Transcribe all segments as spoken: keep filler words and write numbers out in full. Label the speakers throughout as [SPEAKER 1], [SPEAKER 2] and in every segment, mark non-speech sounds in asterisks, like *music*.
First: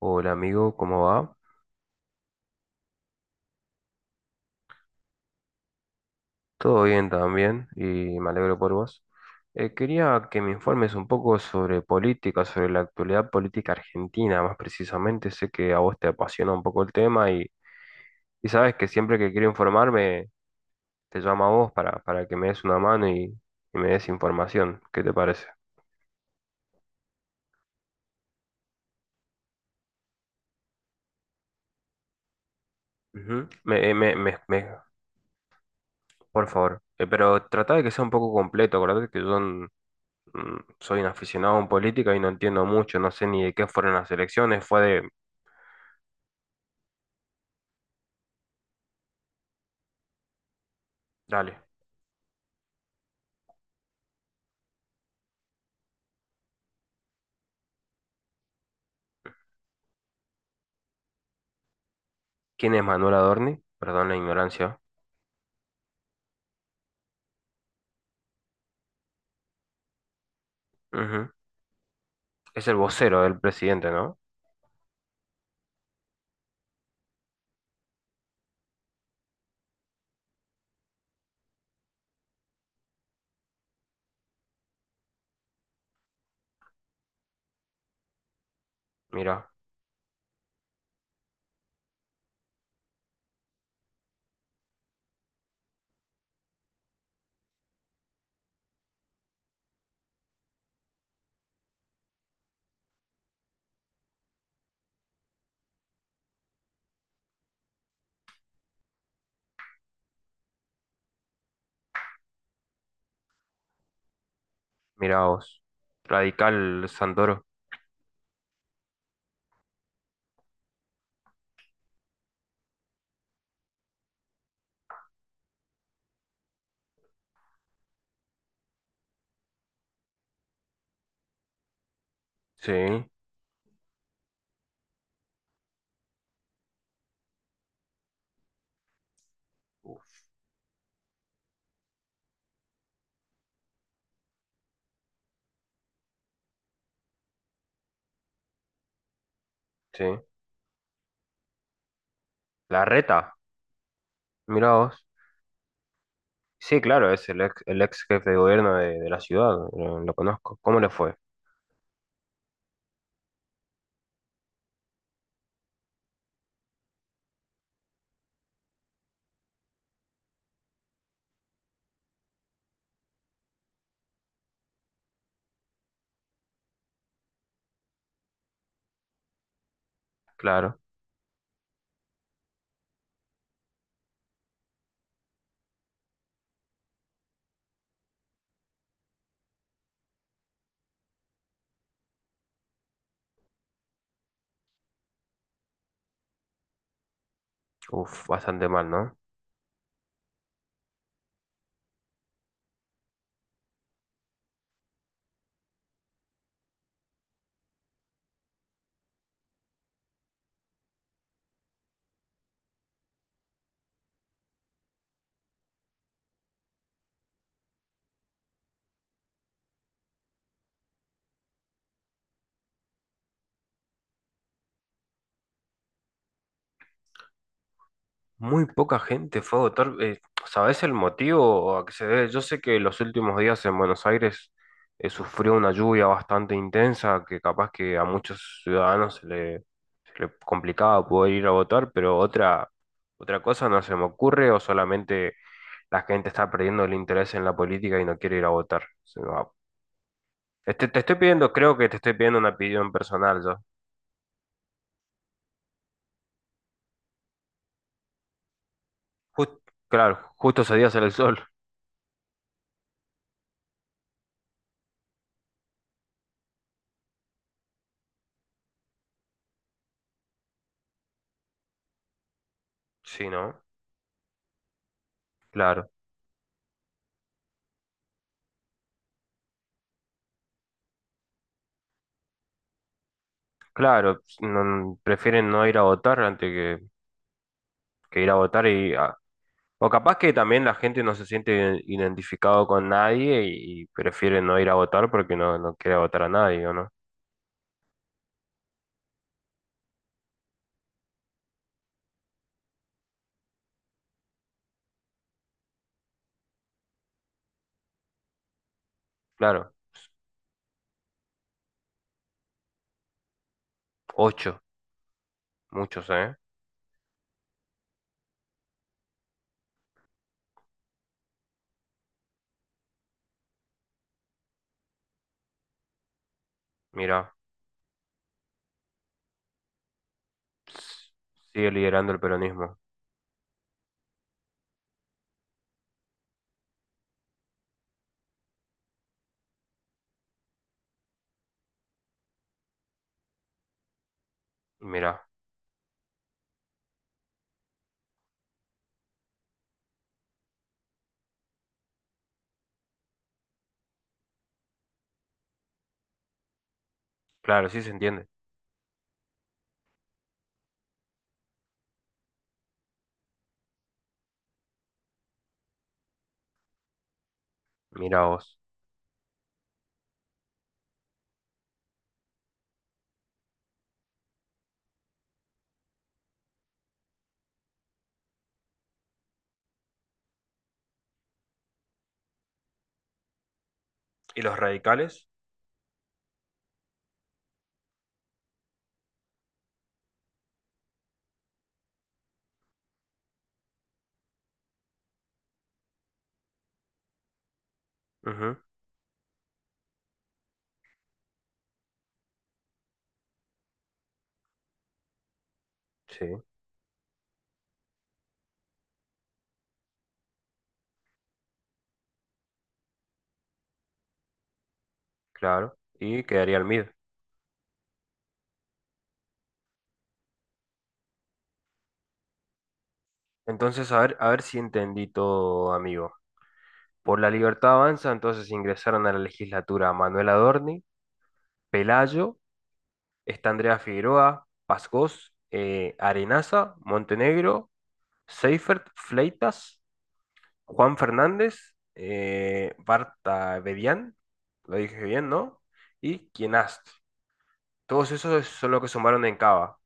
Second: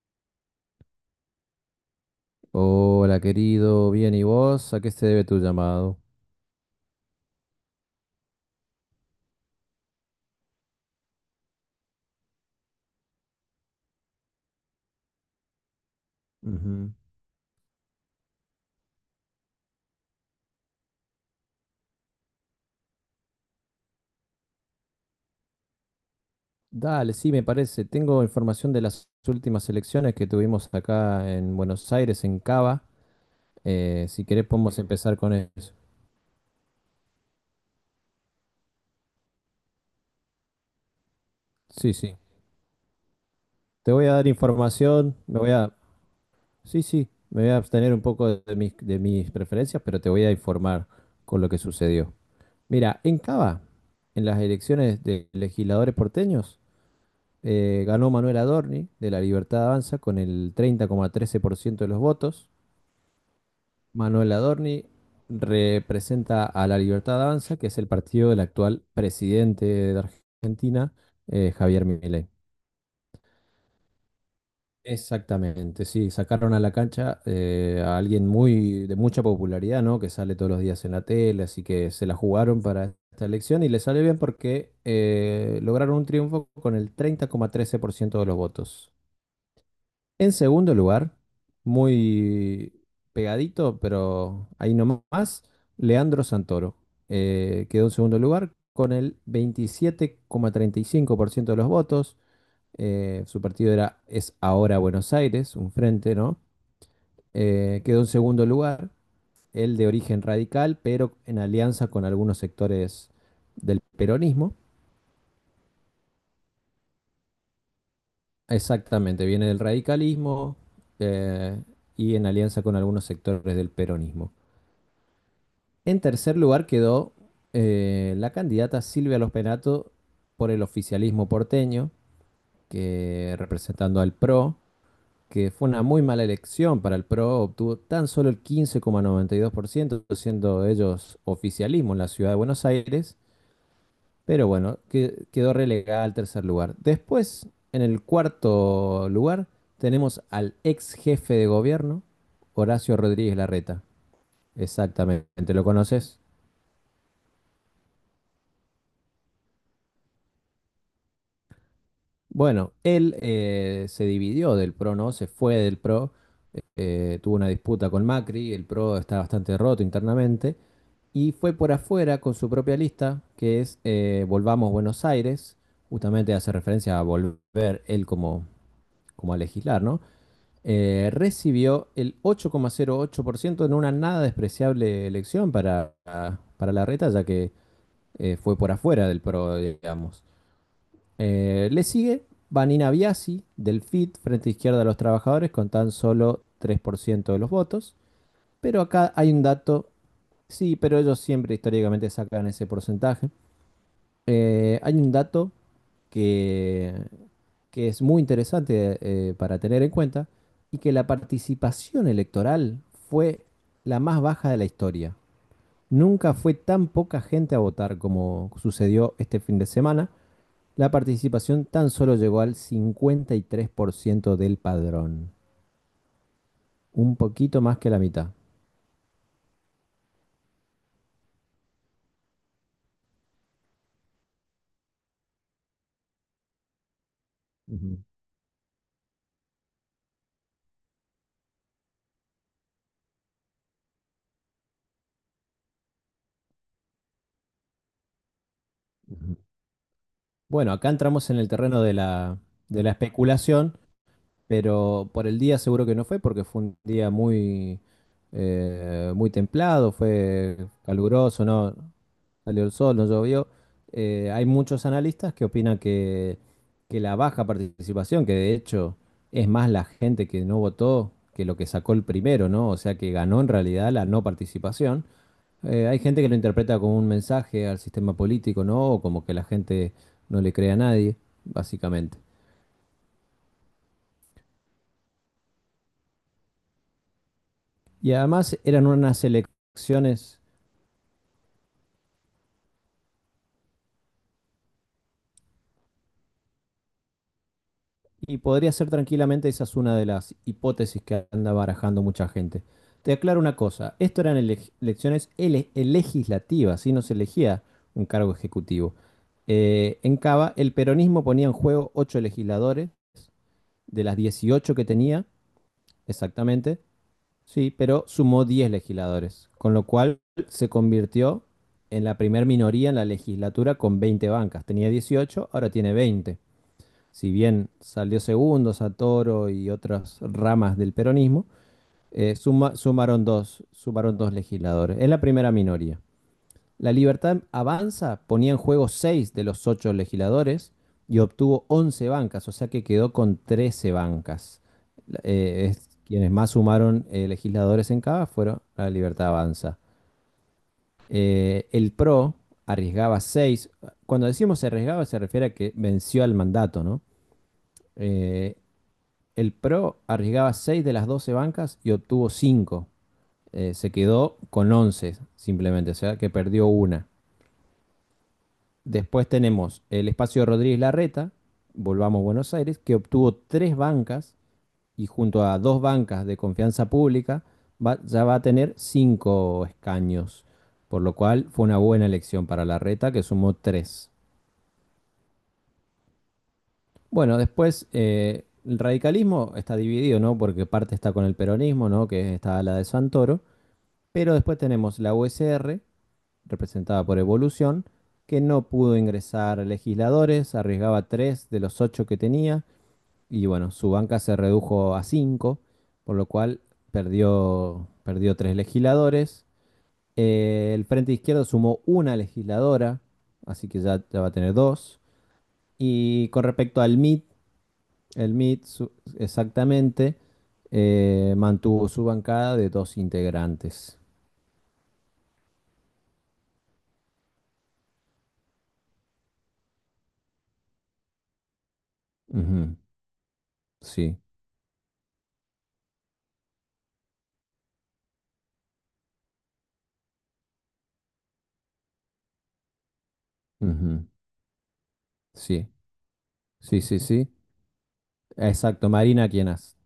[SPEAKER 1] Hola amigo, ¿cómo va?
[SPEAKER 2] Hola, querido, bien, ¿y vos? ¿A qué se debe tu llamado?
[SPEAKER 1] Todo bien también y me alegro por vos. Eh, quería que me informes un poco sobre política, sobre la actualidad política argentina, más precisamente. Sé que a vos te apasiona un poco el
[SPEAKER 2] Ujú.
[SPEAKER 1] tema y, y sabes que siempre que quiero informarme te llamo a vos para, para que me des una mano y, y me des información. ¿Qué te parece?
[SPEAKER 2] Dale, sí, me parece. Tengo información de las últimas elecciones que tuvimos acá en Buenos Aires, en Cava.
[SPEAKER 1] Ujú. Me, eh,
[SPEAKER 2] Eh,
[SPEAKER 1] me-
[SPEAKER 2] si
[SPEAKER 1] me-
[SPEAKER 2] querés,
[SPEAKER 1] me-
[SPEAKER 2] podemos empezar con eso.
[SPEAKER 1] por favor. Eh, pero trata de que sea un poco completo. Acordate que yo mm, soy un aficionado en
[SPEAKER 2] Sí,
[SPEAKER 1] política
[SPEAKER 2] sí.
[SPEAKER 1] y no entiendo mucho, no sé ni de qué
[SPEAKER 2] Te
[SPEAKER 1] fueron
[SPEAKER 2] voy
[SPEAKER 1] las
[SPEAKER 2] a dar
[SPEAKER 1] elecciones, fue de,
[SPEAKER 2] información, me voy a. Sí, sí, me voy a abstener un poco de mis, de mis preferencias, pero te voy a informar con lo que
[SPEAKER 1] dale,
[SPEAKER 2] sucedió. Mira, en Cava, en las elecciones de legisladores porteños, Eh, ganó Manuel Adorni de La Libertad Avanza con el treinta coma trece por ciento de los votos.
[SPEAKER 1] ¿quién es Manuel Adorni? Perdón la
[SPEAKER 2] Manuel
[SPEAKER 1] ignorancia.
[SPEAKER 2] Adorni representa a La Libertad Avanza, que es el partido del actual presidente de Argentina,
[SPEAKER 1] Ujú.
[SPEAKER 2] eh, Javier Milei.
[SPEAKER 1] Es el vocero del presidente, ¿no?
[SPEAKER 2] Exactamente, sí, sacaron a la cancha eh, a alguien muy de mucha popularidad, ¿no? Que sale todos los días en la tele, así que se la jugaron para esta elección y le sale bien porque eh, lograron un triunfo con el treinta coma trece por ciento de los votos.
[SPEAKER 1] Mira,
[SPEAKER 2] En segundo lugar, muy pegadito, pero ahí nomás, Leandro Santoro. Eh, quedó en segundo lugar con el veintisiete coma treinta y cinco por ciento de los votos. Eh, su partido era Es Ahora Buenos Aires, un frente, ¿no? Eh, quedó en segundo lugar, el de origen radical, pero en alianza con algunos sectores del peronismo.
[SPEAKER 1] mira vos. Radical Santoro.
[SPEAKER 2] Exactamente, viene del radicalismo eh, y en alianza con algunos sectores del peronismo. En tercer lugar quedó eh, la candidata Silvia Los Penato por el oficialismo porteño,
[SPEAKER 1] Sí.
[SPEAKER 2] que representando al PRO, que fue una muy mala elección para el PRO, obtuvo tan solo el quince coma noventa y dos por ciento
[SPEAKER 1] Uf.
[SPEAKER 2] siendo ellos oficialismo en la ciudad de Buenos Aires, pero bueno, que- quedó relegada al tercer lugar. Después, en el cuarto lugar,
[SPEAKER 1] Sí.
[SPEAKER 2] tenemos al ex jefe de gobierno,
[SPEAKER 1] La
[SPEAKER 2] Horacio
[SPEAKER 1] reta,
[SPEAKER 2] Rodríguez Larreta.
[SPEAKER 1] mira vos.
[SPEAKER 2] Exactamente, ¿lo conoces?
[SPEAKER 1] Sí, claro, es el ex, el ex jefe de gobierno de, de la ciudad, lo, lo conozco. ¿Cómo le fue?
[SPEAKER 2] Bueno, él eh, se dividió del PRO, ¿no? Se fue del PRO, eh, tuvo una disputa con Macri, el PRO está bastante roto internamente, y fue por afuera con su propia lista, que es eh, Volvamos Buenos Aires, justamente hace referencia a volver él como, como a legislar, ¿no?
[SPEAKER 1] Claro.
[SPEAKER 2] Eh, recibió el ocho coma cero ocho por ciento en una nada despreciable elección para, para Larreta, ya que eh, fue por afuera del PRO, digamos. Eh, le sigue Vanina Biasi del FIT, Frente Izquierda de los Trabajadores, con tan solo tres por ciento de los votos.
[SPEAKER 1] Uf, bastante
[SPEAKER 2] Pero
[SPEAKER 1] mal,
[SPEAKER 2] acá
[SPEAKER 1] ¿no?
[SPEAKER 2] hay un dato, sí, pero ellos siempre históricamente sacan ese porcentaje. Eh, hay un dato que, que es muy interesante eh, para tener en cuenta y que la participación electoral fue la más baja de la historia. Nunca fue tan poca gente a votar como sucedió este fin de semana. La participación tan solo llegó al cincuenta y tres por ciento del padrón, un poquito más que la mitad.
[SPEAKER 1] Muy poca gente fue a votar. Eh, ¿sabés el motivo a que se debe? Yo sé que los últimos días en Buenos Aires eh, sufrió una lluvia bastante intensa que capaz
[SPEAKER 2] Ujú,
[SPEAKER 1] que a muchos ciudadanos se le, se le complicaba poder ir a votar, pero otra, otra cosa no se me ocurre o solamente la gente está perdiendo el interés en la política y no quiere ir a votar. Se me
[SPEAKER 2] ujú.
[SPEAKER 1] va.
[SPEAKER 2] Bueno,
[SPEAKER 1] Este,
[SPEAKER 2] acá
[SPEAKER 1] te estoy
[SPEAKER 2] entramos en el
[SPEAKER 1] pidiendo, creo
[SPEAKER 2] terreno
[SPEAKER 1] que
[SPEAKER 2] de
[SPEAKER 1] te estoy
[SPEAKER 2] la,
[SPEAKER 1] pidiendo una
[SPEAKER 2] de la
[SPEAKER 1] opinión personal yo.
[SPEAKER 2] especulación, pero por el día seguro que no fue, porque fue un día muy, eh, muy
[SPEAKER 1] Jus-
[SPEAKER 2] templado,
[SPEAKER 1] claro,
[SPEAKER 2] fue
[SPEAKER 1] justo ese día sale el sol.
[SPEAKER 2] caluroso, ¿no? Salió el sol, no llovió. Eh, hay muchos analistas que opinan que, que la baja participación, que de hecho es más la gente que no votó que lo que sacó el primero, ¿no? O sea que
[SPEAKER 1] Sí,
[SPEAKER 2] ganó en
[SPEAKER 1] ¿no?
[SPEAKER 2] realidad la no participación. Eh,
[SPEAKER 1] Claro.
[SPEAKER 2] hay gente que lo interpreta como un mensaje al sistema político, ¿no? O como que la gente no le cree a nadie, básicamente.
[SPEAKER 1] Claro, no- prefieren no ir a votar antes que,
[SPEAKER 2] Y
[SPEAKER 1] que ir a
[SPEAKER 2] además
[SPEAKER 1] votar
[SPEAKER 2] eran
[SPEAKER 1] y ah,
[SPEAKER 2] unas
[SPEAKER 1] o capaz que
[SPEAKER 2] elecciones.
[SPEAKER 1] también la gente no se siente iden- identificado con nadie y, y prefiere no ir a votar porque no, no quiere votar a nadie, ¿o no?
[SPEAKER 2] Y podría ser tranquilamente, esa es una de las hipótesis que anda barajando mucha gente. Te aclaro una cosa, esto eran ele- elecciones ele- legislativas, y no se elegía un cargo ejecutivo.
[SPEAKER 1] Claro,
[SPEAKER 2] Eh, en Cava, el peronismo ponía en juego ocho legisladores, de las
[SPEAKER 1] ocho,
[SPEAKER 2] dieciocho que tenía,
[SPEAKER 1] muchos, ¿eh?
[SPEAKER 2] exactamente, sí, pero sumó diez legisladores, con lo cual se convirtió en la primer minoría en la legislatura con veinte bancas. Tenía dieciocho, ahora tiene veinte. Si
[SPEAKER 1] Mira,
[SPEAKER 2] bien salió segundo Santoro y otras ramas del peronismo,
[SPEAKER 1] sigue liderando el
[SPEAKER 2] eh, suma-
[SPEAKER 1] peronismo.
[SPEAKER 2] sumaron, dos, sumaron dos legisladores. Es la primera minoría. La Libertad Avanza ponía en juego seis de los ocho legisladores y obtuvo once bancas, o sea que quedó con trece bancas.
[SPEAKER 1] Mira,
[SPEAKER 2] Eh, es- quienes más sumaron eh, legisladores en cada fueron la Libertad Avanza. Eh, el PRO arriesgaba seis. Cuando decimos arriesgaba se refiere a que venció al mandato, ¿no?
[SPEAKER 1] claro, sí se entiende.
[SPEAKER 2] Eh, El Pro arriesgaba seis de las doce bancas y obtuvo cinco. Se quedó con once, simplemente, o sea que perdió una.
[SPEAKER 1] Mira vos.
[SPEAKER 2] Después tenemos el espacio de Rodríguez Larreta, volvamos a Buenos Aires, que obtuvo tres bancas y junto a dos bancas de confianza pública va- ya va a tener cinco escaños. Por lo cual fue una buena elección para Larreta, que sumó tres.
[SPEAKER 1] ¿Y los radicales?
[SPEAKER 2] Bueno, después eh, el radicalismo está dividido, ¿no? Porque parte está con el peronismo, ¿no? Que está a la de Santoro. Pero después tenemos la U S R, representada por Evolución, que
[SPEAKER 1] Ujú,
[SPEAKER 2] no pudo ingresar legisladores, arriesgaba tres de los ocho que tenía, y bueno, su banca se redujo a cinco, por
[SPEAKER 1] sí,
[SPEAKER 2] lo cual perdió, perdió tres legisladores. Eh, el Frente Izquierdo sumó una legisladora, así que ya, ya va a tener dos.
[SPEAKER 1] claro. Y
[SPEAKER 2] Y con
[SPEAKER 1] quedaría el
[SPEAKER 2] respecto
[SPEAKER 1] M I D.
[SPEAKER 2] al MIT, el MIT su- exactamente eh, mantuvo su bancada de dos
[SPEAKER 1] Entonces,
[SPEAKER 2] integrantes.
[SPEAKER 1] a ver, a ver si entendí todo, amigo. Por la Libertad Avanza, entonces ingresaron a la legislatura Manuel Adorni, Pelayo,
[SPEAKER 2] Ujú,
[SPEAKER 1] está Andrea
[SPEAKER 2] sí.
[SPEAKER 1] Figueroa, Pascós, eh, Arenaza, Montenegro, Seifert, Fleitas, Juan Fernández, eh, Barta
[SPEAKER 2] Ujú.
[SPEAKER 1] Bedián, lo dije bien, ¿no?
[SPEAKER 2] Sí,
[SPEAKER 1] Y
[SPEAKER 2] sí,
[SPEAKER 1] Quienast.
[SPEAKER 2] sí, sí.
[SPEAKER 1] Todos esos son los que
[SPEAKER 2] Exacto,
[SPEAKER 1] sumaron
[SPEAKER 2] Marina
[SPEAKER 1] en
[SPEAKER 2] Quienas.
[SPEAKER 1] Cava.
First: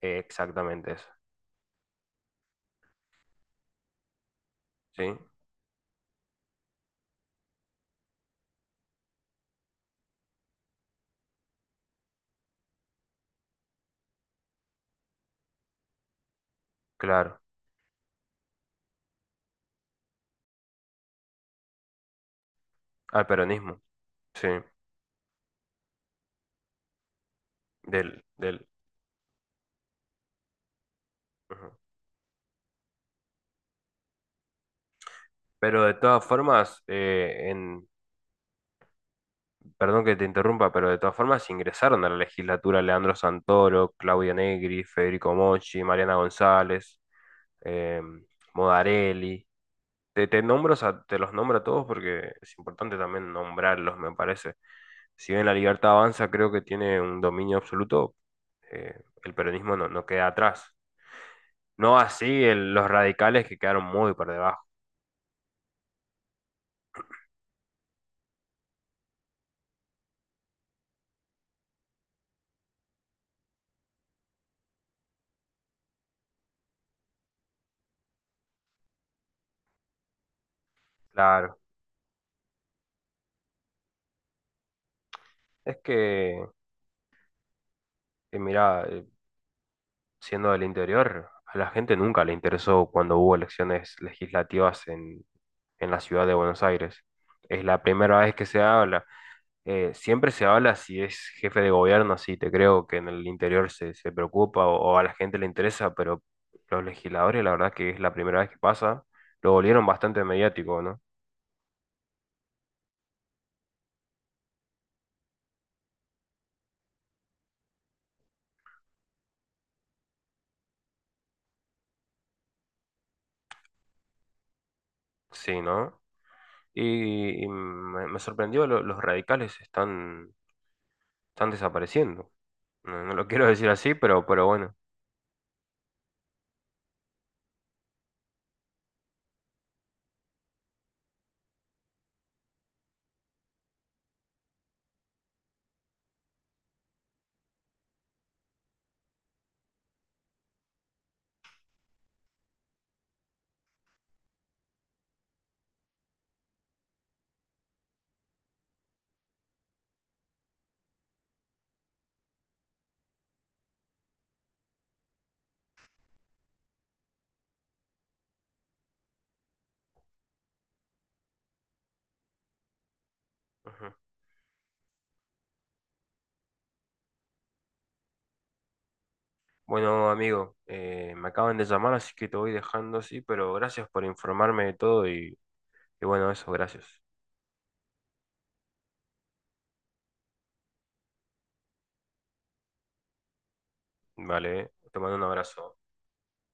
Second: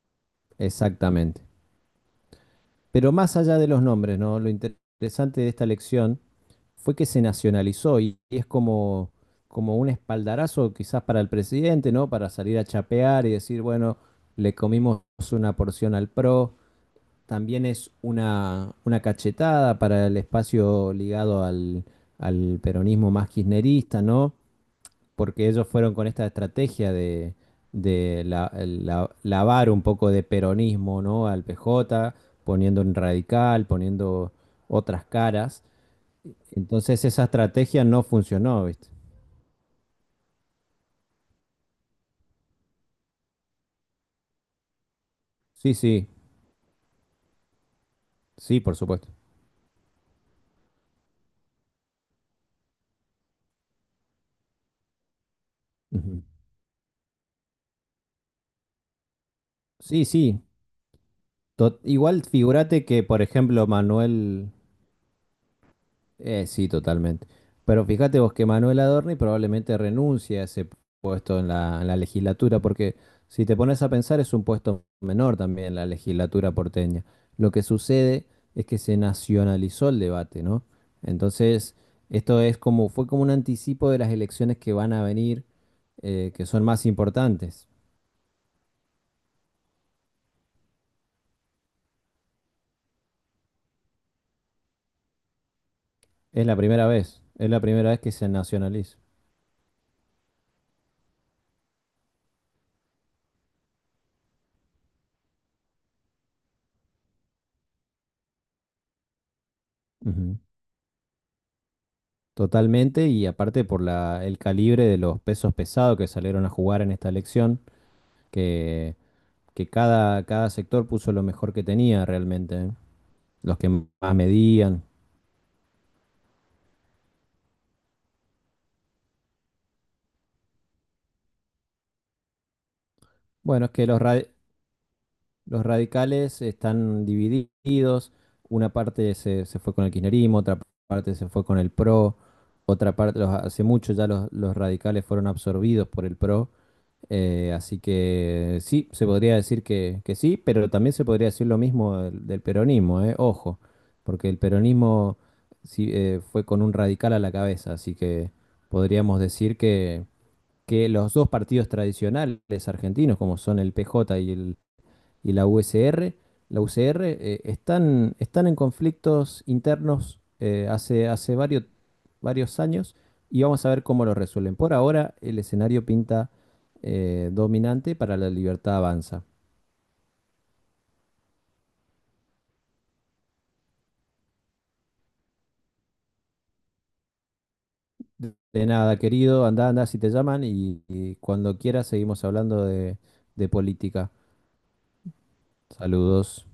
[SPEAKER 1] Eh, exactamente eso,
[SPEAKER 2] Exactamente. Pero más allá de los nombres, ¿no? Lo inter-
[SPEAKER 1] ¿sí?
[SPEAKER 2] interesante de esta elección fue que se nacionalizó y y es como, como un espaldarazo quizás para el presidente, ¿no? Para salir a chapear y decir, bueno, le comimos una porción al PRO.
[SPEAKER 1] Claro,
[SPEAKER 2] También es una, una cachetada para el espacio ligado al, al peronismo
[SPEAKER 1] al
[SPEAKER 2] más
[SPEAKER 1] peronismo,
[SPEAKER 2] kirchnerista, ¿no?
[SPEAKER 1] sí,
[SPEAKER 2] Porque ellos fueron con esta estrategia de, de
[SPEAKER 1] del,
[SPEAKER 2] la-
[SPEAKER 1] del.
[SPEAKER 2] la- lavar un poco de peronismo, ¿no? Al
[SPEAKER 1] Ujú.
[SPEAKER 2] P J, poniendo un radical, poniendo otras caras.
[SPEAKER 1] Pero de todas formas,
[SPEAKER 2] Entonces esa
[SPEAKER 1] eh,
[SPEAKER 2] estrategia
[SPEAKER 1] en,
[SPEAKER 2] no funcionó, ¿viste?
[SPEAKER 1] perdón que te interrumpa, pero de todas formas ingresaron a la legislatura Leandro Santoro, Claudia Negri, Federico
[SPEAKER 2] Sí,
[SPEAKER 1] Mochi,
[SPEAKER 2] sí,
[SPEAKER 1] Mariana González, eh,
[SPEAKER 2] sí, por supuesto.
[SPEAKER 1] Modarelli. Te, te nombro, o sea, te los nombro a todos porque es importante también nombrarlos, me parece. Si bien la libertad
[SPEAKER 2] Ujú.
[SPEAKER 1] avanza, creo que tiene un dominio absoluto, eh, el peronismo no, no
[SPEAKER 2] Sí,
[SPEAKER 1] queda
[SPEAKER 2] sí.
[SPEAKER 1] atrás.
[SPEAKER 2] To-
[SPEAKER 1] No
[SPEAKER 2] Igual
[SPEAKER 1] así el-
[SPEAKER 2] figúrate
[SPEAKER 1] los
[SPEAKER 2] que, por
[SPEAKER 1] radicales que
[SPEAKER 2] ejemplo,
[SPEAKER 1] quedaron muy por
[SPEAKER 2] Manuel,
[SPEAKER 1] debajo.
[SPEAKER 2] Eh, sí, totalmente. Pero fíjate vos que Manuel Adorni probablemente renuncie a ese puesto en la, en la legislatura, porque si te pones a pensar es un puesto menor también la legislatura porteña. Lo que sucede es que se nacionalizó el debate, ¿no?
[SPEAKER 1] Claro.
[SPEAKER 2] Entonces, esto es como, fue como un anticipo de las elecciones que van a venir,
[SPEAKER 1] Es
[SPEAKER 2] eh,
[SPEAKER 1] que,
[SPEAKER 2] que son más importantes.
[SPEAKER 1] eh, mirá, eh, siendo del interior, a la gente nunca le interesó cuando hubo elecciones legislativas en, en la ciudad de
[SPEAKER 2] Es la
[SPEAKER 1] Buenos
[SPEAKER 2] primera
[SPEAKER 1] Aires.
[SPEAKER 2] vez, es la
[SPEAKER 1] Es la
[SPEAKER 2] primera vez que
[SPEAKER 1] primera
[SPEAKER 2] se
[SPEAKER 1] vez que se
[SPEAKER 2] nacionaliza.
[SPEAKER 1] habla. Eh, siempre se habla si es jefe de gobierno, sí, te creo que en el interior se, se preocupa o, o a la gente le interesa, pero los legisladores, la verdad que es la primera vez que pasa, lo volvieron bastante mediático, ¿no?
[SPEAKER 2] Totalmente, y aparte por la, el calibre de los pesos pesados que salieron a jugar en esta elección, que, que cada, cada sector puso lo mejor que tenía realmente, ¿eh? Los que más medían.
[SPEAKER 1] Sí, ¿no? Y, y me, me sorprendió, lo- los radicales están, están desapareciendo. No, no lo *laughs* quiero
[SPEAKER 2] Bueno,
[SPEAKER 1] decir
[SPEAKER 2] es que
[SPEAKER 1] así,
[SPEAKER 2] los, ra-
[SPEAKER 1] pero, pero bueno.
[SPEAKER 2] los radicales están divididos, una parte se, se fue con el kirchnerismo, otra parte se fue con el PRO, otra parte, los- hace mucho ya los, los radicales fueron absorbidos por el PRO. Eh, así que sí, se podría decir que, que sí, pero también se podría decir lo mismo del, del peronismo, eh, ojo, porque el peronismo sí, eh, fue con un radical a la cabeza, así que podríamos decir que, que los dos partidos tradicionales argentinos, como son el P J y el, y la U S R, la U C R, eh, están, están en conflictos internos eh, hace, hace varios, varios años y vamos a ver
[SPEAKER 1] Ujú.
[SPEAKER 2] cómo lo resuelven. Por ahora, el escenario pinta eh, dominante para la libertad avanza.
[SPEAKER 1] Bueno, amigo, eh, me acaban de llamar, así que te voy dejando así, pero gracias por informarme de todo y, y bueno, eso, gracias.
[SPEAKER 2] De nada, querido, anda, anda si te llaman y, y cuando quieras seguimos hablando de, de política.
[SPEAKER 1] Vale, te mando un abrazo.
[SPEAKER 2] Saludos.